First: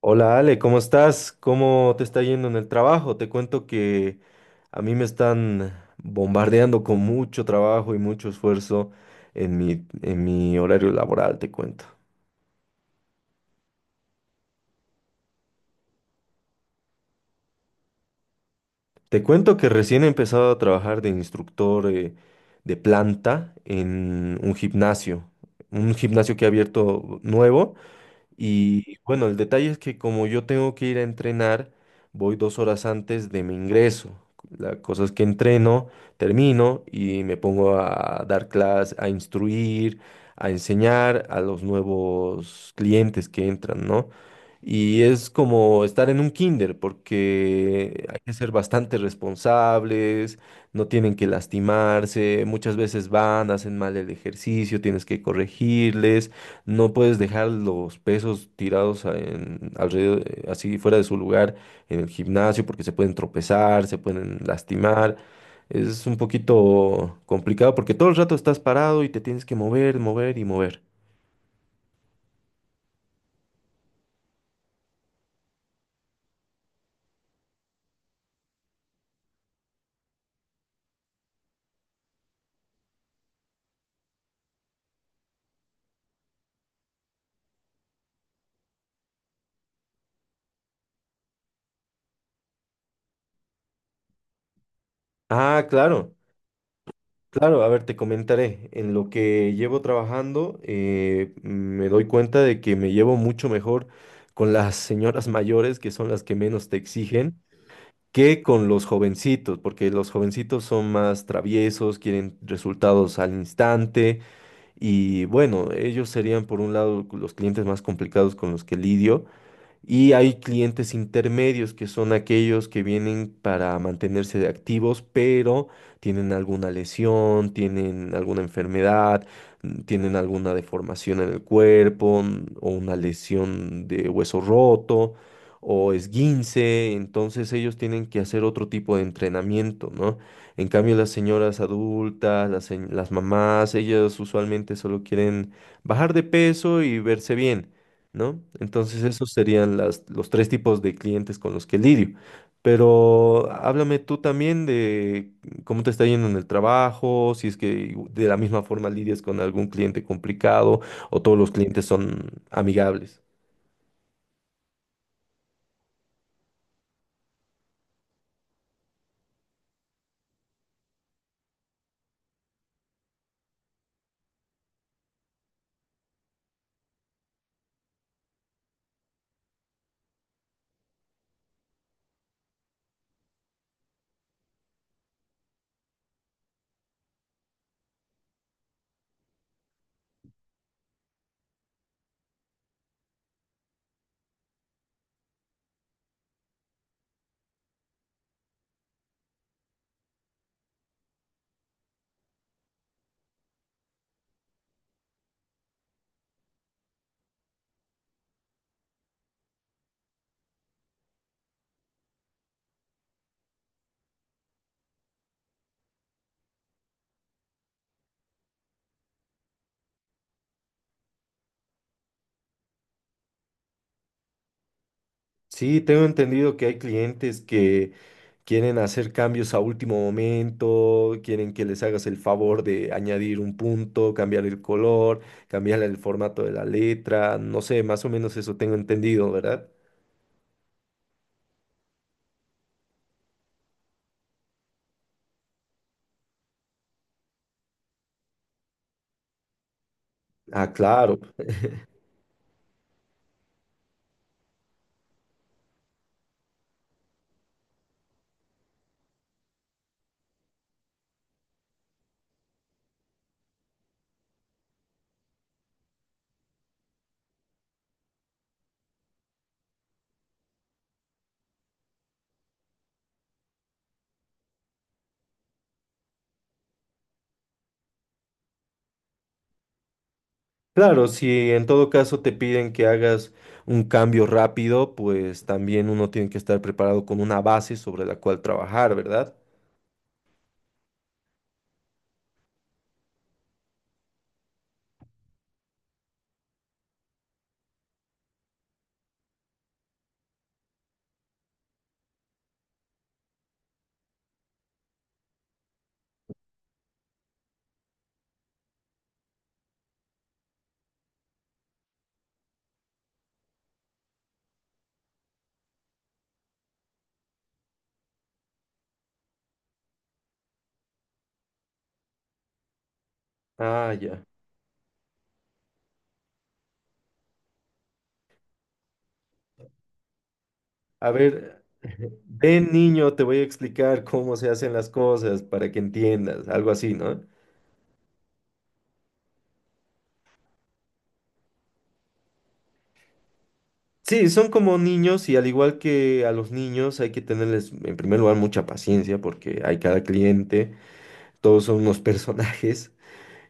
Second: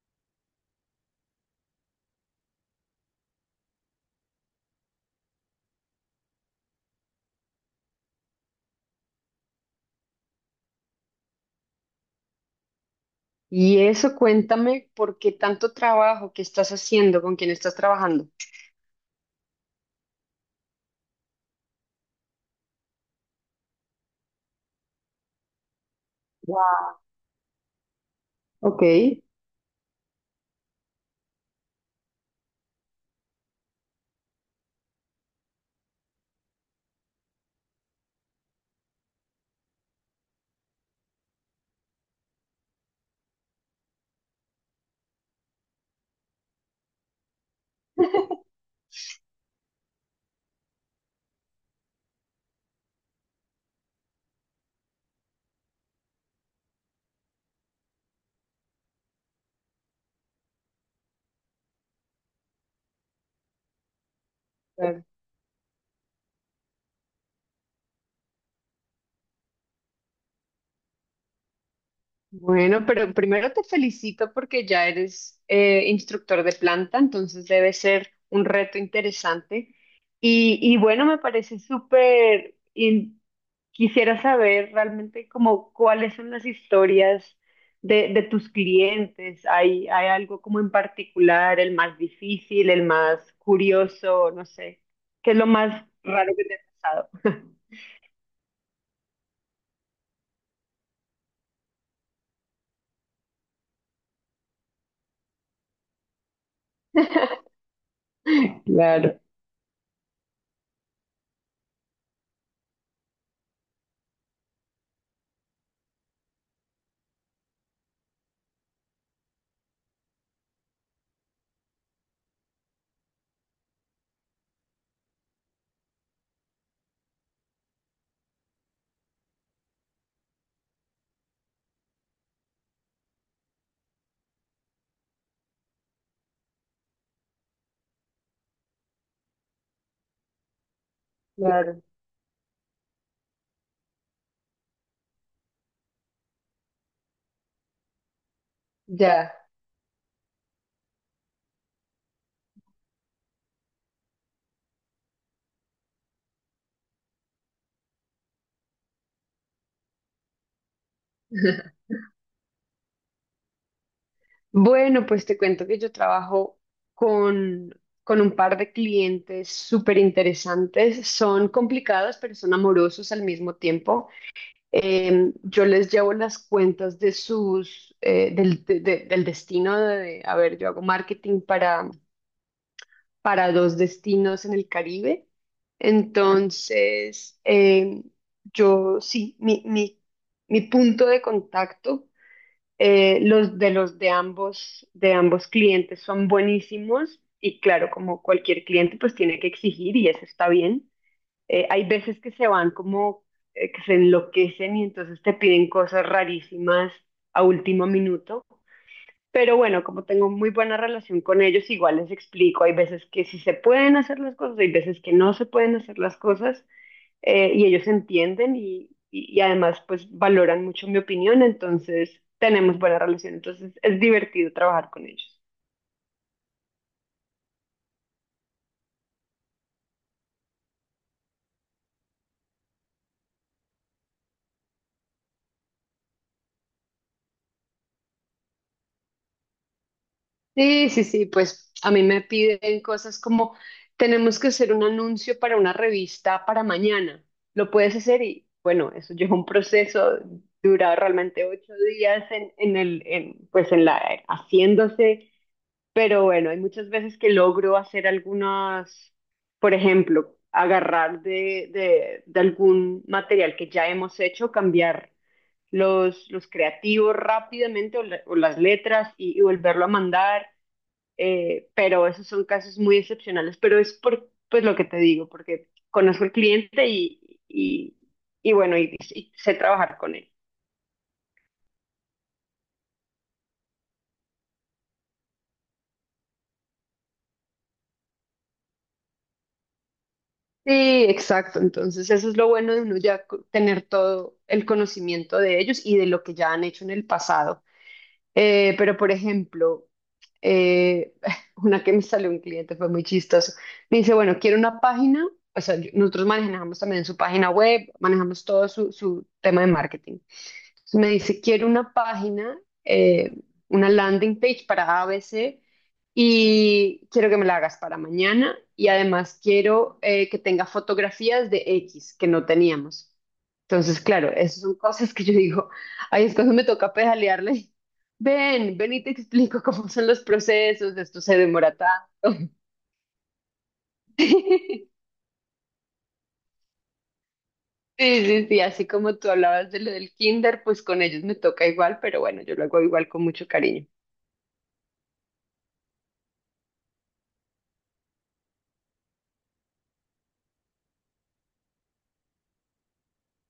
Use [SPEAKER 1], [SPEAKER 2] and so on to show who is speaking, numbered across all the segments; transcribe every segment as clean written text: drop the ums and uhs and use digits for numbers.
[SPEAKER 1] Hola Ale, ¿cómo estás? ¿Cómo te está yendo en el trabajo? Te cuento que a mí me están bombardeando con mucho trabajo y mucho esfuerzo en mi horario laboral, te cuento.
[SPEAKER 2] Y eso, cuéntame por qué tanto trabajo, qué estás haciendo, con quién estás trabajando.
[SPEAKER 1] Te cuento que recién he empezado a trabajar de instructor de planta en un gimnasio que ha
[SPEAKER 2] Wow.
[SPEAKER 1] abierto nuevo.
[SPEAKER 2] Ok.
[SPEAKER 1] Y bueno, el detalle es que como yo tengo que ir a entrenar, voy dos horas antes de mi ingreso. La cosa es que entreno, termino y me pongo a dar clases, a instruir, a enseñar a los nuevos clientes que entran, ¿no? Y es como estar en un kinder porque hay que ser bastante responsables, no tienen que lastimarse, muchas veces van, hacen mal el ejercicio, tienes que corregirles. No puedes dejar los pesos tirados alrededor, así fuera de su lugar en el gimnasio porque se pueden tropezar, se pueden lastimar. Es un poquito complicado porque todo el rato estás parado y te tienes que mover, mover y mover.
[SPEAKER 2] Bueno, pero primero te felicito porque ya eres instructor de planta, entonces debe ser un reto interesante. Y bueno, me parece súper... Quisiera saber realmente como cuáles son las historias de tus clientes. ¿Hay algo como en particular, el más difícil, el más curioso, no sé? ¿Qué es lo
[SPEAKER 1] Ah,
[SPEAKER 2] más
[SPEAKER 1] claro,
[SPEAKER 2] raro que te ha pasado?
[SPEAKER 1] claro. A ver, te comentaré. En lo que llevo trabajando, me doy cuenta de que me llevo mucho mejor con las señoras mayores, que son las que menos te exigen, que con los
[SPEAKER 2] Claro,
[SPEAKER 1] jovencitos, porque los jovencitos son más traviesos, quieren resultados al instante y bueno, ellos serían por un lado los clientes más complicados con los que lidio. Y hay clientes intermedios que son aquellos que vienen para mantenerse activos, pero tienen alguna lesión, tienen alguna enfermedad, tienen alguna deformación en el cuerpo o una lesión de hueso roto o esguince. Entonces ellos tienen que hacer otro tipo de entrenamiento, ¿no? En cambio, las señoras
[SPEAKER 2] claro,
[SPEAKER 1] adultas, las mamás, ellas usualmente solo quieren bajar de peso y verse bien, ¿no? Entonces esos
[SPEAKER 2] ya.
[SPEAKER 1] serían los tres tipos de clientes con los que lidio. Pero háblame tú también de cómo te está yendo en el trabajo, si es que de la misma forma lidias con algún cliente complicado o todos los clientes son amigables.
[SPEAKER 2] Bueno, pues te cuento que yo trabajo con un par de clientes súper interesantes. Son complicados, pero son amorosos al mismo tiempo. Yo les llevo las cuentas de sus, del destino de, a ver, yo hago marketing para dos destinos en el Caribe. Entonces, yo sí, mi punto de contacto los de ambos clientes son buenísimos y claro, como cualquier cliente, pues tiene que exigir y eso está bien. Hay veces que se van como que se enloquecen y entonces te piden cosas rarísimas a último minuto, pero bueno, como tengo muy buena relación con ellos, igual les explico, hay veces que sí se pueden hacer las cosas, hay veces que no se pueden hacer las cosas, y ellos entienden y además pues valoran mucho mi opinión, entonces tenemos buena relación, entonces es divertido trabajar con ellos.
[SPEAKER 1] Sí, tengo entendido que hay clientes que quieren hacer cambios a último momento, quieren que les hagas el favor de añadir un punto, cambiar el color, cambiar el formato de la letra, no sé, más o menos eso tengo entendido, ¿verdad?
[SPEAKER 2] Sí, sí, sí, pues a mí me piden cosas como tenemos que hacer un anuncio para una revista para mañana. ¿Lo puedes hacer? Y bueno, eso lleva un proceso,
[SPEAKER 1] Ah,
[SPEAKER 2] dura
[SPEAKER 1] claro.
[SPEAKER 2] realmente ocho días pues en la, haciéndose, pero bueno, hay muchas veces que logro hacer algunas, por ejemplo, agarrar de algún material que ya hemos hecho, cambiar los creativos rápidamente o, o las letras y volverlo a mandar, pero esos son casos muy excepcionales, pero es por pues lo que te digo, porque conozco el cliente y, y bueno, y sé trabajar con él.
[SPEAKER 1] Claro, si en todo caso te piden que hagas un cambio rápido, pues también uno tiene que estar preparado con una base sobre la cual trabajar, ¿verdad?
[SPEAKER 2] Sí, exacto. Entonces, eso es lo bueno de uno ya tener todo el conocimiento de ellos y de lo que ya han hecho en el pasado. Pero, por ejemplo, eh, una que me salió un cliente fue muy chistoso. Me dice, bueno, quiero una página. O sea, nosotros manejamos también su página web, manejamos todo su, su tema de marketing. Entonces me dice, quiero una página, eh, una landing page para ABC y quiero que me la hagas para mañana y además quiero que tenga fotografías de X que no teníamos.
[SPEAKER 1] Ah,
[SPEAKER 2] Entonces,
[SPEAKER 1] ya.
[SPEAKER 2] claro, esas son cosas que yo digo, ahí es cuando me toca pedalearle. Ven, ven y te explico cómo son los procesos,
[SPEAKER 1] A
[SPEAKER 2] esto se
[SPEAKER 1] ver,
[SPEAKER 2] demora tanto.
[SPEAKER 1] ven niño, te voy a explicar cómo se hacen las cosas para que entiendas, algo así, ¿no?
[SPEAKER 2] Sí, sí, sí, así como tú hablabas de lo del kinder, pues con ellos me toca igual, pero bueno, yo lo hago igual con mucho cariño.
[SPEAKER 1] Sí, son como niños y al igual que a los niños hay que tenerles en primer lugar mucha paciencia porque hay cada cliente, todos son unos personajes.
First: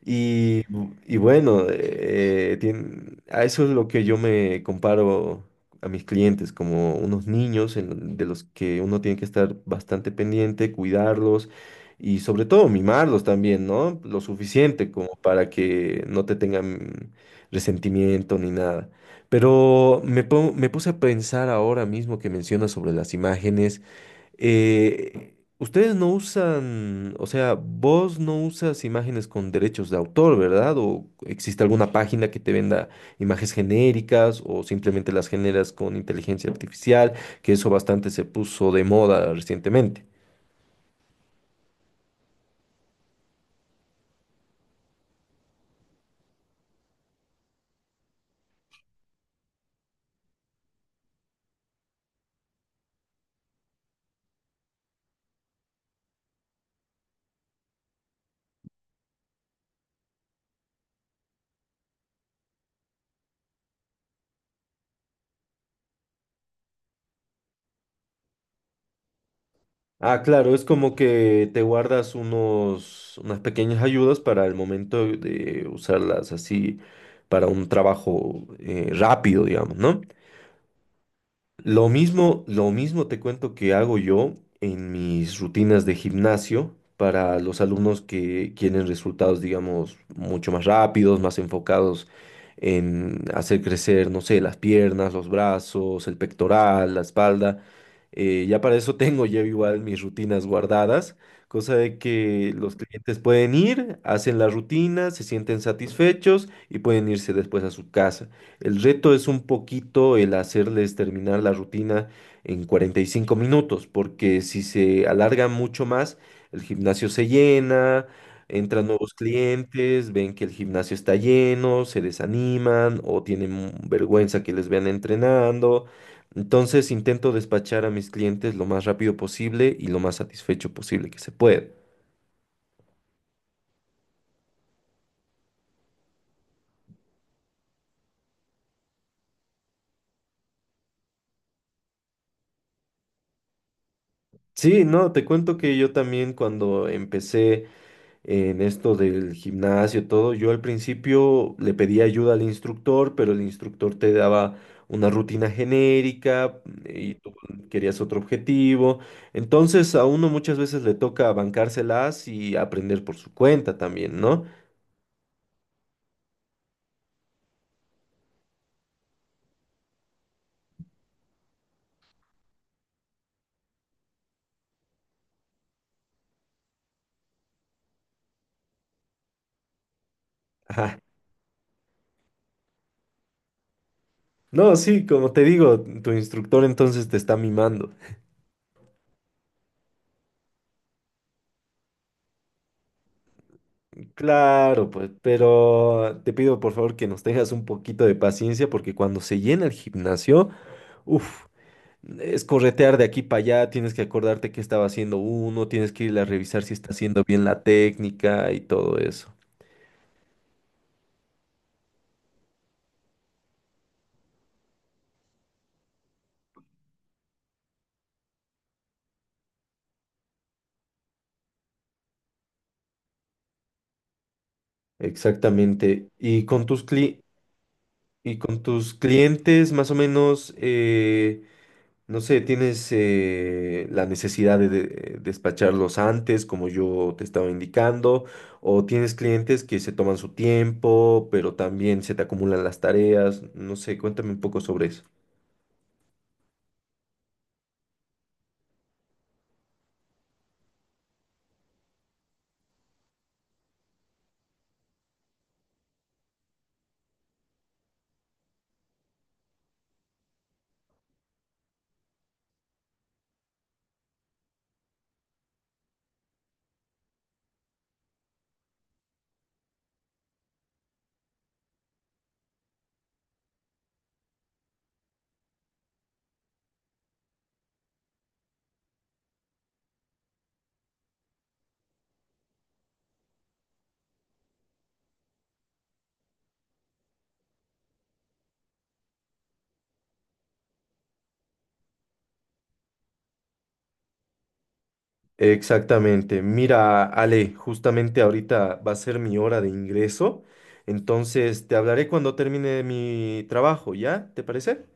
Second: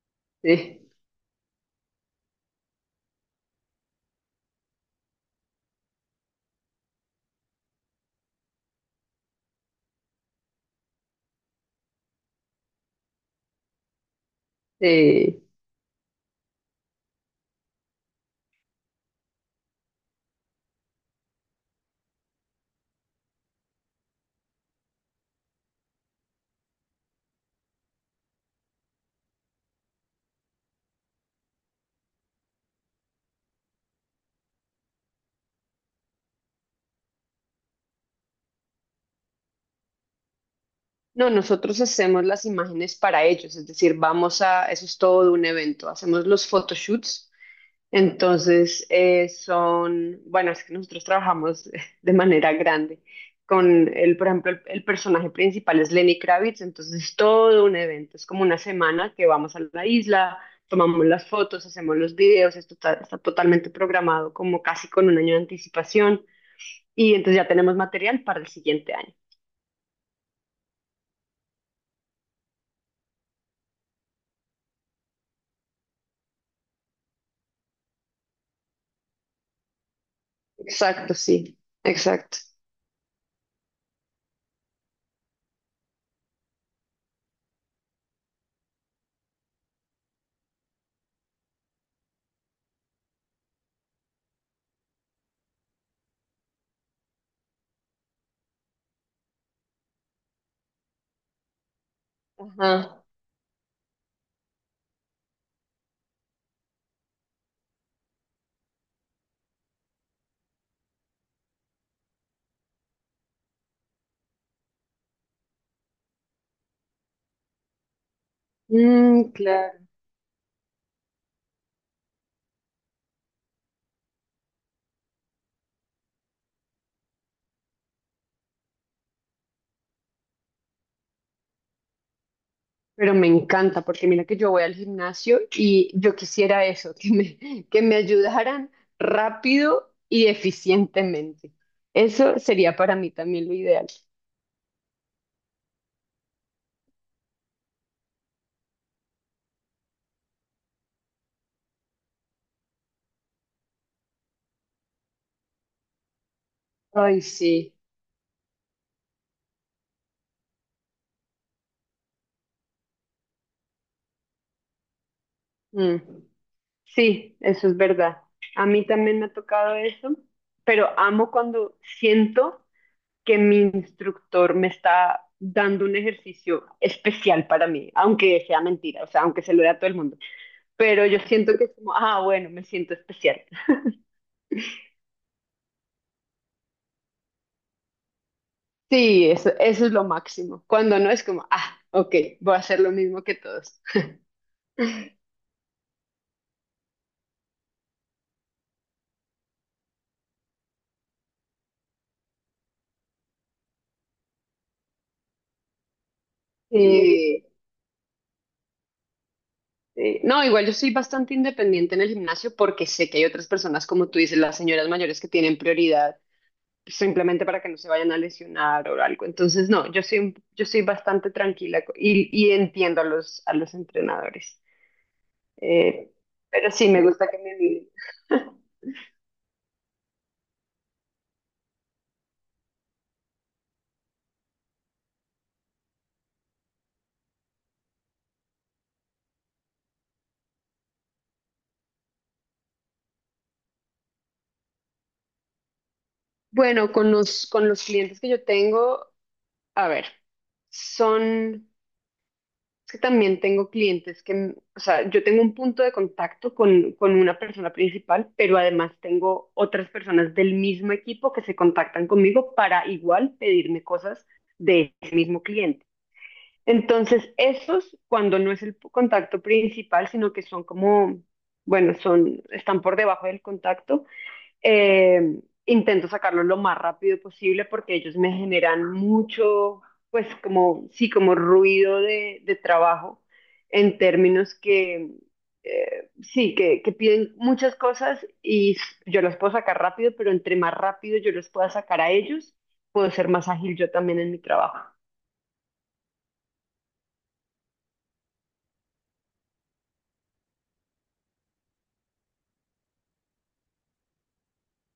[SPEAKER 1] Y,
[SPEAKER 2] Sí.
[SPEAKER 1] y bueno, a eso es lo que yo me comparo a mis clientes, como unos niños de los que uno tiene que estar bastante pendiente, cuidarlos y sobre todo mimarlos también, ¿no? Lo suficiente como
[SPEAKER 2] Eh,
[SPEAKER 1] para que no te tengan resentimiento ni nada. Pero me puse a pensar ahora mismo que mencionas sobre las imágenes. Ustedes no usan, o sea, vos no usas imágenes con derechos de autor, ¿verdad? ¿O existe alguna página que te venda imágenes genéricas o simplemente las generas con inteligencia artificial? Que eso bastante se puso de moda recientemente.
[SPEAKER 2] no, nosotros hacemos las imágenes para ellos, es decir, vamos a, eso es todo un evento, hacemos los photoshoots, entonces son, bueno, es que nosotros trabajamos de manera grande con el, por ejemplo, el personaje principal es Lenny Kravitz, entonces es todo un evento, es como una semana que vamos a la isla, tomamos las fotos, hacemos los videos, esto está, está totalmente programado como casi con un año de anticipación y entonces ya tenemos material para el siguiente año.
[SPEAKER 1] Ah, claro, es como que te guardas unos, unas pequeñas ayudas para el momento de usarlas así para un trabajo rápido, digamos, ¿no?
[SPEAKER 2] Exacto, sí, exacto.
[SPEAKER 1] Lo mismo te cuento que hago yo en mis rutinas de gimnasio para los alumnos que quieren resultados, digamos, mucho más rápidos, más enfocados en hacer crecer, no sé, las piernas, los brazos, el pectoral, la espalda. Ya para eso tengo yo igual mis rutinas guardadas, cosa de que los
[SPEAKER 2] Ajá.
[SPEAKER 1] clientes pueden ir, hacen la rutina, se sienten satisfechos y pueden irse después a su casa. El reto es un poquito el hacerles terminar la rutina en 45 minutos, porque si se alarga mucho más, el gimnasio se llena, entran nuevos
[SPEAKER 2] Mm, claro.
[SPEAKER 1] clientes, ven que el gimnasio está lleno, se desaniman o tienen vergüenza que les vean entrenando. Entonces intento despachar a mis clientes lo más rápido posible y lo más satisfecho posible que se pueda.
[SPEAKER 2] Pero me encanta porque mira que yo voy al gimnasio y yo quisiera eso, que me ayudaran rápido y eficientemente. Eso sería para mí también lo ideal.
[SPEAKER 1] Sí, no, te cuento que yo también cuando empecé en esto del gimnasio, todo, yo al principio le pedí ayuda al instructor, pero el instructor te daba una rutina genérica, y
[SPEAKER 2] Ay,
[SPEAKER 1] tú
[SPEAKER 2] sí.
[SPEAKER 1] querías otro objetivo. Entonces a uno muchas veces le toca bancárselas y aprender por su cuenta también, ¿no?
[SPEAKER 2] Mm. Sí, eso es verdad. A mí también me ha tocado eso, pero amo cuando siento que mi instructor me está dando un ejercicio especial para mí, aunque sea mentira, o sea, aunque se lo dé a todo el mundo.
[SPEAKER 1] Ajá.
[SPEAKER 2] Pero yo siento que es como, ah, bueno, me siento especial.
[SPEAKER 1] No, sí, como te digo, tu instructor entonces te está mimando.
[SPEAKER 2] Sí, eso es lo máximo. Cuando no es como, ah, ok, voy a hacer lo mismo que todos.
[SPEAKER 1] Claro, pues, pero te pido por favor que nos tengas un poquito de paciencia porque cuando se llena el gimnasio, uff. Es corretear de aquí para allá, tienes que acordarte qué estaba haciendo uno, tienes que ir a revisar si está haciendo bien
[SPEAKER 2] Sí.
[SPEAKER 1] la técnica y todo eso.
[SPEAKER 2] Sí. No, igual yo soy bastante independiente en el gimnasio porque sé que hay otras personas, como tú dices, las señoras mayores que tienen prioridad simplemente para que no se vayan a lesionar o algo. Entonces, no, yo soy, yo soy bastante tranquila y entiendo a los entrenadores.
[SPEAKER 1] Exactamente.
[SPEAKER 2] Eh, pero sí, me gusta que me miren.
[SPEAKER 1] Y con tus clientes, más o menos, no sé, tienes la necesidad de despacharlos antes, como yo te estaba indicando, o tienes clientes que se toman su tiempo, pero también se te acumulan las tareas. No sé, cuéntame un poco sobre eso.
[SPEAKER 2] Bueno, con los clientes que yo tengo, a ver, son, es que también tengo clientes que, o sea, yo tengo un punto de contacto con una persona principal, pero además tengo otras personas del mismo equipo que se contactan conmigo para igual pedirme cosas de ese mismo cliente. Entonces, esos, cuando no es el contacto principal, sino que son como, bueno, son, están por debajo del contacto, eh, intento sacarlos lo más rápido posible porque ellos me generan mucho, pues como, sí, como ruido de trabajo en términos que, sí, que piden muchas cosas y yo las puedo sacar rápido, pero entre más rápido yo los pueda sacar a ellos, puedo ser más ágil yo también en mi trabajo.
[SPEAKER 1] Exactamente. Mira, Ale, justamente ahorita va a ser mi hora de ingreso, entonces te hablaré cuando termine mi trabajo, ¿ya? ¿Te parece?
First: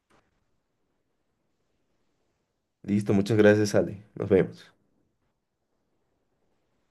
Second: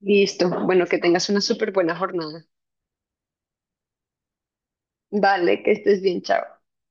[SPEAKER 2] Listo. Bueno, que tengas una súper buena jornada.
[SPEAKER 1] Listo, muchas gracias, Ale. Nos vemos.
[SPEAKER 2] Vale, que estés bien, chao.